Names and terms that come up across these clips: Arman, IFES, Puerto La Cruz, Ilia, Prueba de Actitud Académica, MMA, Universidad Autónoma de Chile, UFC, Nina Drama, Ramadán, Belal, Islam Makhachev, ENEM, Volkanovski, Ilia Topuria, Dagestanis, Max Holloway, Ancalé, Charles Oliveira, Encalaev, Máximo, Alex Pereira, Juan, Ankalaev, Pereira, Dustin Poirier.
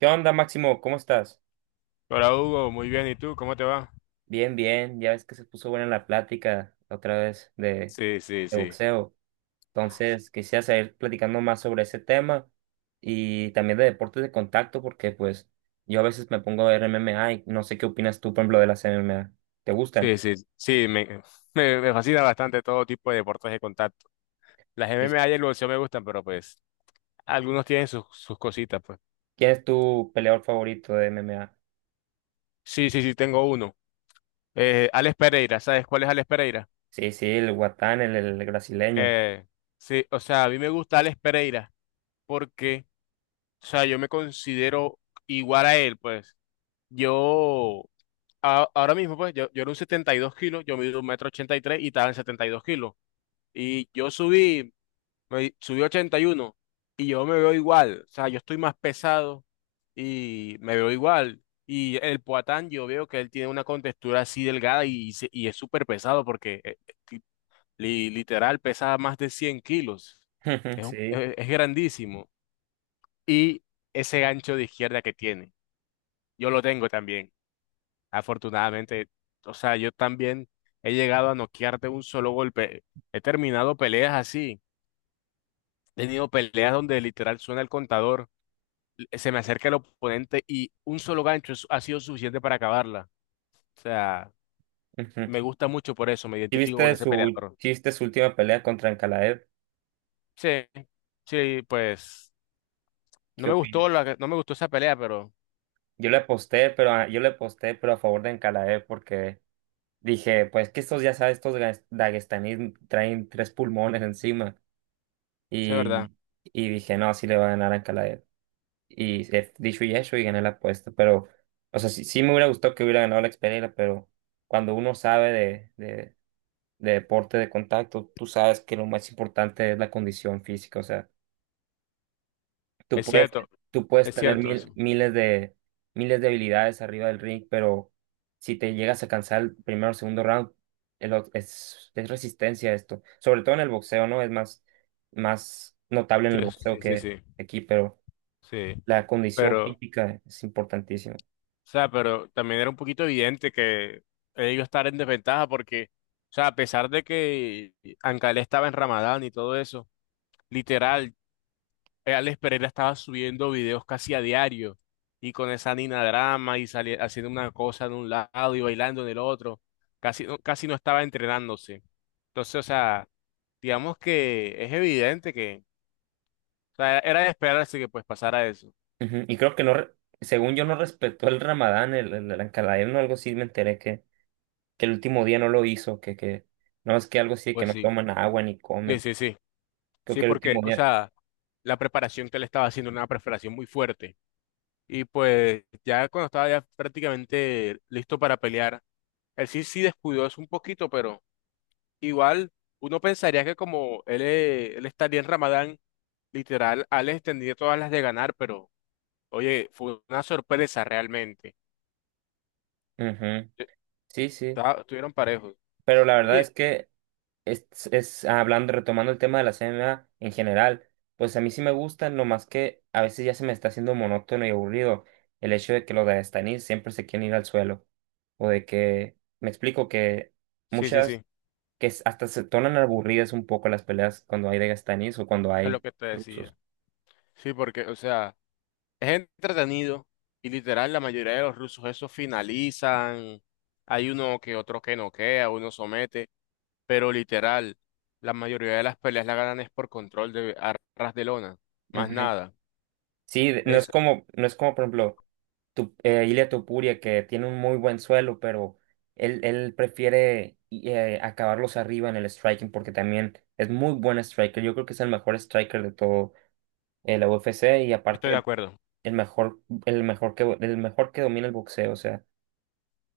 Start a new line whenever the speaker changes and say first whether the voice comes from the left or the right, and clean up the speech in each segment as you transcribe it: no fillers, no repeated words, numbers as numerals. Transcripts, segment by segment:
right: ¿Qué onda, Máximo? ¿Cómo estás?
left: Hola Hugo, muy bien. ¿Y tú? ¿Cómo te va?
right: Bien, bien. Ya ves que se puso buena la plática otra vez de,
left: Sí, sí,
right: de
left: sí.
right: boxeo. Entonces, quisiera seguir platicando más sobre ese tema y también de deportes de contacto, porque pues yo a veces me pongo a ver MMA y no sé qué opinas tú, por ejemplo, de las MMA. ¿Te gustan?
left: Sí, sí, sí. Me fascina bastante todo tipo de deportes de contacto. Las
right: ¿Y
left: MMA y el boxeo me gustan, pero pues algunos tienen sus cositas, pues.
right: ¿Quién es tu peleador favorito de MMA?
left: Sí, sí, sí, tengo uno. Alex Pereira, ¿sabes cuál es Alex Pereira?
right: Sí, sí, el Guatán, el brasileño.
left: Eh, sí, o sea, a mí me gusta Alex Pereira porque, o sea, yo me considero igual a él, pues. Yo, ahora mismo, pues, yo era un 72 kilos, yo mido 1,83 metros y estaba en 72 kilos. Y yo subí. Me subí 81 y yo me veo igual. O sea, yo estoy más pesado y me veo igual. Y el Poatán, yo veo que él tiene una contextura así delgada y, y es súper pesado porque li- literal pesa más de 100 kilos. Es,
right: Sí.
left: es grandísimo. Y ese gancho de izquierda que tiene, yo lo tengo también. Afortunadamente, o sea, yo también he llegado a noquear de un solo golpe. He terminado peleas así. He tenido peleas donde literal suena el contador, se me acerca el oponente y un solo gancho ha sido suficiente para acabarla. O sea,
right: Ujú.
left: me gusta mucho por eso, me
right: ¿Sí
left: identifico con
right: viste
left: ese
right: su,
left: peleador.
right: sí viste su última pelea contra Ankalaev?
left: Sí, sí, pues
right: ¿Qué opinas?
left: no me gustó esa pelea, pero
right: Yo le aposté, pero a favor de Encalaev porque dije, pues que estos, ya sabes, daguestanís traen tres pulmones encima.
left: sí, es verdad.
right: Y, y dije, no, sí le va a ganar a Encalaev. Y dicho y hecho, y gané la apuesta. Pero, o sea, sí, sí me hubiera gustado que hubiera ganado la Pereira, pero cuando uno sabe de deporte de contacto, tú sabes que lo más importante es la condición física. O sea, Tú
left: Es
right: puedes,
left: cierto,
right: tú puedes
left: es
right: tener
left: cierto
right: mil-
left: eso.
right: miles de, miles de habilidades arriba del ring, pero si te llegas a cansar el primero o segundo round, es resistencia esto. Sobre todo en el boxeo, ¿no? Es más, más notable en
left: Sí,
right: el boxeo
left: sí, sí,
right: que
left: sí,
right: aquí, pero
left: sí.
right: la condición
left: Pero, o
right: física es importantísima.
left: sea, pero también era un poquito evidente que ellos estaban en desventaja porque, o sea, a pesar de que Ancalé estaba en Ramadán y todo eso, literal, Alex Pereira estaba subiendo videos casi a diario y con esa Nina Drama y haciendo una cosa de un lado y bailando en el otro. Casi no estaba entrenándose. Entonces, o sea, digamos que es evidente que, o sea, era de esperarse que pues pasara eso.
right: Ujú. Y creo que no, según yo no respetó el Ramadán, el Ankalaev, no, algo así me enteré que el último día no lo hizo, que no es que algo así, que
left: Pues
right: no
left: sí,
right: toman agua ni
left: sí,
right: comen.
left: sí, sí.
right: Creo
left: Sí,
right: que el
left: porque,
right: último
left: o
right: día.
left: sea, la preparación que él estaba haciendo era una preparación muy fuerte. Y pues ya cuando estaba ya prácticamente listo para pelear, él sí descuidó eso un poquito, pero... Igual, uno pensaría que como él estaría en Ramadán, literal, Alex tendría todas las de ganar, pero oye, fue una sorpresa realmente.
right: Ujú.
left: Eh,
right: Sí, sí,
left: Estuvieron parejos.
right: pero la verdad
left: Oye,
right: es que es, es hablando, retomando el tema de la CMA en general, pues a mí sí me gusta, no más que a veces ya se me está haciendo monótono y aburrido el hecho de que los Dagestanis siempre se quieren ir al suelo, o de que, me explico, que
left: sí, sí, sí,
right: muchas,
left: eso
right: hasta se tornan aburridas un poco las peleas cuando hay Dagestanis o cuando
left: es lo
right: hay
left: que te
right: rusos.
left: decía. Sí, porque, o sea, es entretenido y literal, la mayoría de los rusos esos finalizan, hay uno que otro que noquea, uno somete, pero literal, la mayoría de las peleas la ganan es por control de arras de lona, más nada.
right: Sí, no es
left: Es,
right: como, no es como por ejemplo tu, Ilia Topuria que tiene un muy buen suelo, pero él prefiere acabarlos arriba en el striking porque también es muy buen striker. Yo creo que es el mejor striker de todo la UFC y
left: estoy de
right: aparte
left: acuerdo.
right: el mejor, el mejor que domina el boxeo. O sea,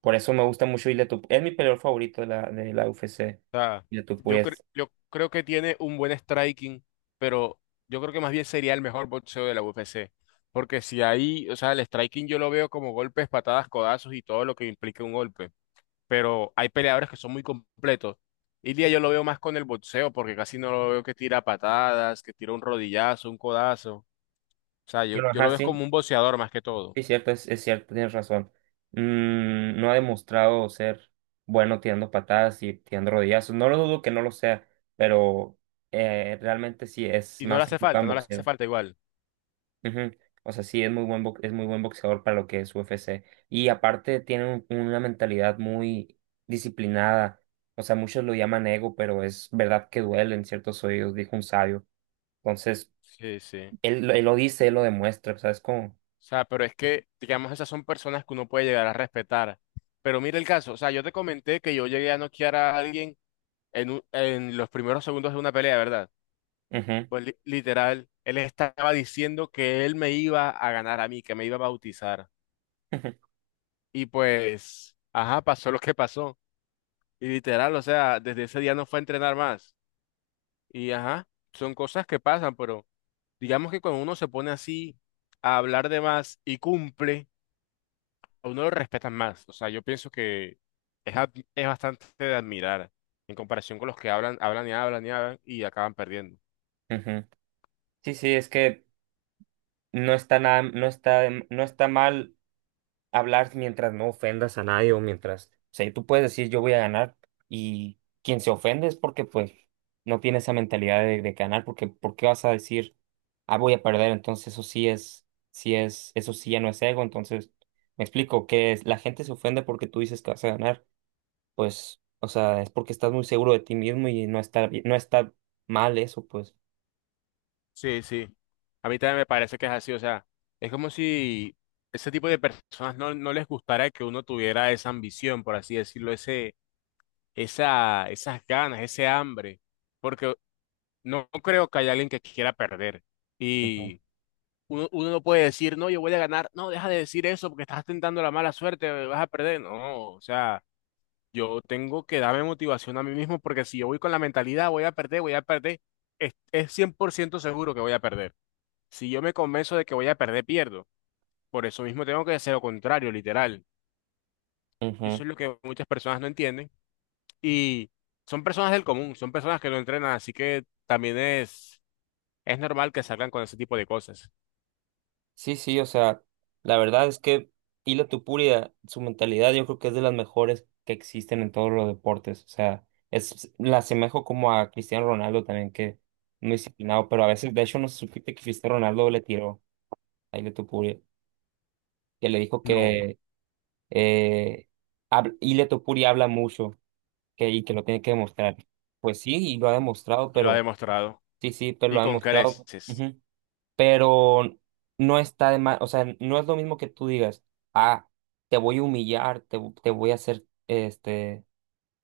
right: por eso me gusta mucho Ilia Topuria. Es mi peleador favorito de la UFC.
left: O sea,
right: Ilia Topuria es-
left: yo creo que tiene un buen striking, pero yo creo que más bien sería el mejor boxeo de la UFC. Porque si ahí, o sea, el striking yo lo veo como golpes, patadas, codazos y todo lo que implique un golpe. Pero hay peleadores que son muy completos. Ilia yo lo veo más con el boxeo, porque casi no lo veo que tira patadas, que tira un rodillazo, un codazo. O sea,
right: Bueno,
left: yo
right: ajá,
left: lo veo como
right: sí.
left: un boxeador más que todo.
right: Es cierto, es cierto, tienes razón. No ha demostrado ser bueno tirando patadas y tirando rodillazos. No lo dudo que no lo sea, pero realmente sí es
left: Y no le
right: más
left: hace
right: enfocado
left: falta,
right: en
left: no le hace
right: boxeo.
left: falta igual.
right: Ujú. O sea, sí es muy buen boxeador para lo que es UFC. Y aparte tiene una mentalidad muy disciplinada. O sea, muchos lo llaman ego, pero es verdad que duele en ciertos oídos, dijo un sabio. Entonces,
left: Sí, sí.
right: él lo dice, él lo demuestra, ¿sabes cómo?
left: O sea, pero es que, digamos, esas son personas que uno puede llegar a respetar. Pero mira el caso, o sea, yo te comenté que yo llegué a noquear a alguien en los primeros segundos de una pelea, ¿verdad?
right: Ujú,
left: Pues literal, él estaba diciendo que él me iba a ganar a mí, que me iba a bautizar.
right: ujú,
left: Y pues, ajá, pasó lo que pasó. Y literal, o sea, desde ese día no fue a entrenar más. Y ajá, son cosas que pasan, pero digamos que cuando uno se pone así a hablar de más y cumple, a uno lo respetan más. O sea, yo pienso que es bastante de admirar en comparación con los que hablan, hablan y hablan y hablan y acaban perdiendo.
right: ujú. Sí, sí, es que no está nada, no está, no está mal hablar mientras no ofendas a nadie o mientras, o sea, tú puedes decir yo voy a ganar y quien se ofende es porque pues no tiene esa mentalidad de ganar, porque ¿por qué vas a decir ah voy a perder? Entonces eso sí ya no es ego, entonces me explico que la gente se ofende porque tú dices que vas a ganar, pues, o sea, es porque estás muy seguro de ti mismo y no está mal eso, pues.
left: Sí, sí. A mí también me parece que es así. O sea, es como si ese tipo de personas no, no les gustara que uno tuviera esa ambición, por así decirlo, esas ganas, ese hambre. Porque no creo que haya alguien que quiera perder.
right: Ujú,
left: Y uno, uno no puede decir, no, yo voy a ganar. No, deja de decir eso porque estás tentando la mala suerte, vas a perder. No, o sea. Yo tengo que darme motivación a mí mismo porque si yo voy con la mentalidad voy a perder, es 100% seguro que voy a perder. Si yo me convenzo de que voy a perder, pierdo. Por eso mismo tengo que hacer lo contrario, literal. Y
right: ujú.
left: eso es lo que muchas personas no entienden. Y son personas del común, son personas que no entrenan, así que también es normal que salgan con ese tipo de cosas.
right: Sí, sí, o sea, la verdad es que Hila Tupuria, su mentalidad yo creo que es de las mejores que existen en todos los deportes. O sea, la asemejo como a Cristiano Ronaldo también, que muy disciplinado, pero a veces, de hecho, no se supiste que Cristiano Ronaldo le tiró a Hila Tupuria, que le dijo
left: No,
right: que eh, Hila Topuria habla mucho que, y que lo tiene que demostrar. Pues sí, y lo ha demostrado,
left: y lo ha
right: pero
left: demostrado.
right: sí, sí, pero lo
left: Y
right: ha
left: con
right: demostrado.
left: creces.
right: Pero no está de más, o sea, no es lo mismo que tú digas, ah, te voy a humillar, te voy a hacer,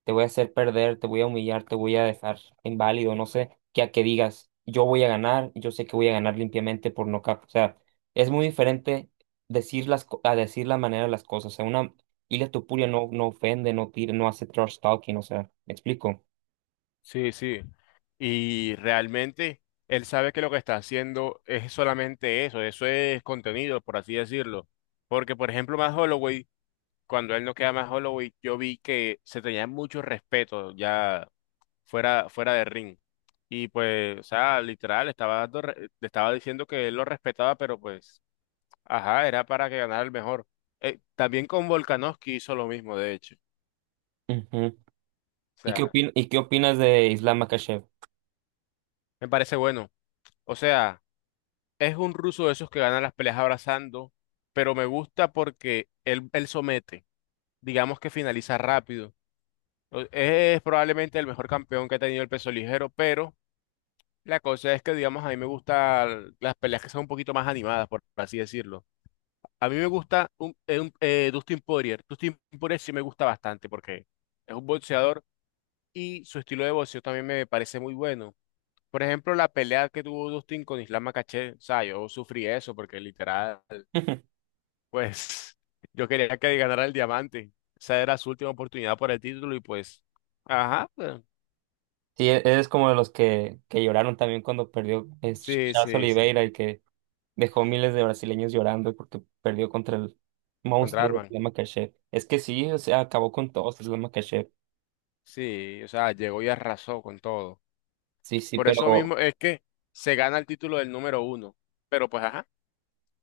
right: te voy a hacer perder, te voy a humillar, te voy a dejar inválido, no sé, que a que digas, yo voy a ganar, yo sé que voy a ganar limpiamente por nocaut, o sea, es muy diferente decir a decir la manera de las cosas, o sea, una Ilia Topuria no, no ofende, no tira, no hace trash talking, o sea, ¿me explico?
left: Sí, sí. Y realmente él sabe que lo que está haciendo es solamente eso, eso es contenido, por así decirlo. Porque, por ejemplo, más Holloway, cuando él no queda más Holloway, yo vi que se tenía mucho respeto ya fuera de ring. Y pues, o sea, literal, estaba le estaba diciendo que él lo respetaba, pero pues, ajá, era para que ganara el mejor. También con Volkanovski hizo lo mismo, de hecho.
right: Ujú.
left: O
right: ¿Y qué
left: sea,
right: opin- y qué opinas de Islam Makhachev?
left: me parece bueno. O sea. Es un ruso de esos que gana las peleas abrazando, pero me gusta porque él somete, digamos que finaliza rápido. Es probablemente el mejor campeón que ha tenido el peso ligero, pero la cosa es que, digamos, a mí me gustan las peleas que son un poquito más animadas, por así decirlo. A mí me gusta Dustin Poirier. Dustin Poirier sí me gusta bastante porque es un boxeador y su estilo de boxeo también me parece muy bueno. Por ejemplo, la pelea que tuvo Dustin con Islam Makhachev, o sea, yo sufrí eso porque literal. Pues yo quería que ganara el diamante. Esa era su última oportunidad por el título y pues, ajá, pues,
right: Sí, eres como de los que lloraron también cuando perdió es
left: sí,
right: Charles
left: sí, sí,
right: Oliveira, el que dejó miles de brasileños llorando porque perdió contra el
left: contra
right: monstruo de
left: Arman.
right: Islam Makhachev. Es que sí, o sea, acabó con todos Islam Makhachev.
left: Sí, o sea, llegó y arrasó con todo.
right: Sí, sí,
left: Por eso
right: pero
left: mismo es que se gana el título del número uno. Pero pues, ajá,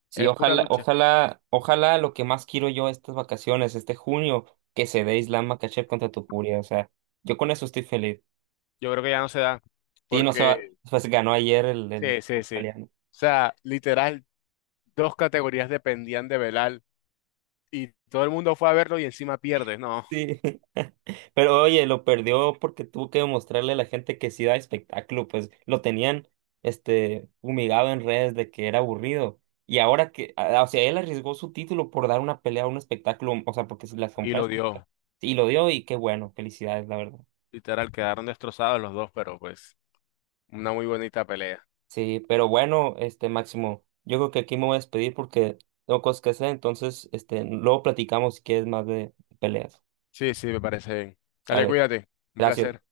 right: sí,
left: es pura
right: ojalá,
left: lucha.
right: ojalá, ojalá lo que más quiero yo estas vacaciones, este junio, que se dé Islam Makhachev contra Tupuria. O sea, yo con eso estoy feliz.
left: Yo creo que ya no se da
right: Sí, no se va,
left: porque,
right: pues ganó ayer el
left: sí, sí, sí. O
right: australiano.
left: sea, literal, dos categorías dependían de Belal y todo el mundo fue a verlo y encima pierde, no.
right: Sí. Pero oye, lo perdió porque tuvo que demostrarle a la gente que sí da espectáculo, pues lo tenían humillado en redes de que era aburrido. Y ahora que, o sea, él arriesgó su título por dar una pelea a un espectáculo, o sea, porque si las
left: Y
right: compras
left: lo dio.
right: y lo dio y qué bueno, felicidades, la verdad.
left: Literal, quedaron destrozados los dos, pero pues. Una muy bonita pelea.
right: Sí, pero bueno, Máximo, yo creo que aquí me voy a despedir porque tengo cosas que hacer, entonces luego platicamos si quieres más de peleas.
left: Sí, sí, me parece bien. Dale,
right: Sale,
left: cuídate. Un
right: gracias.
left: placer.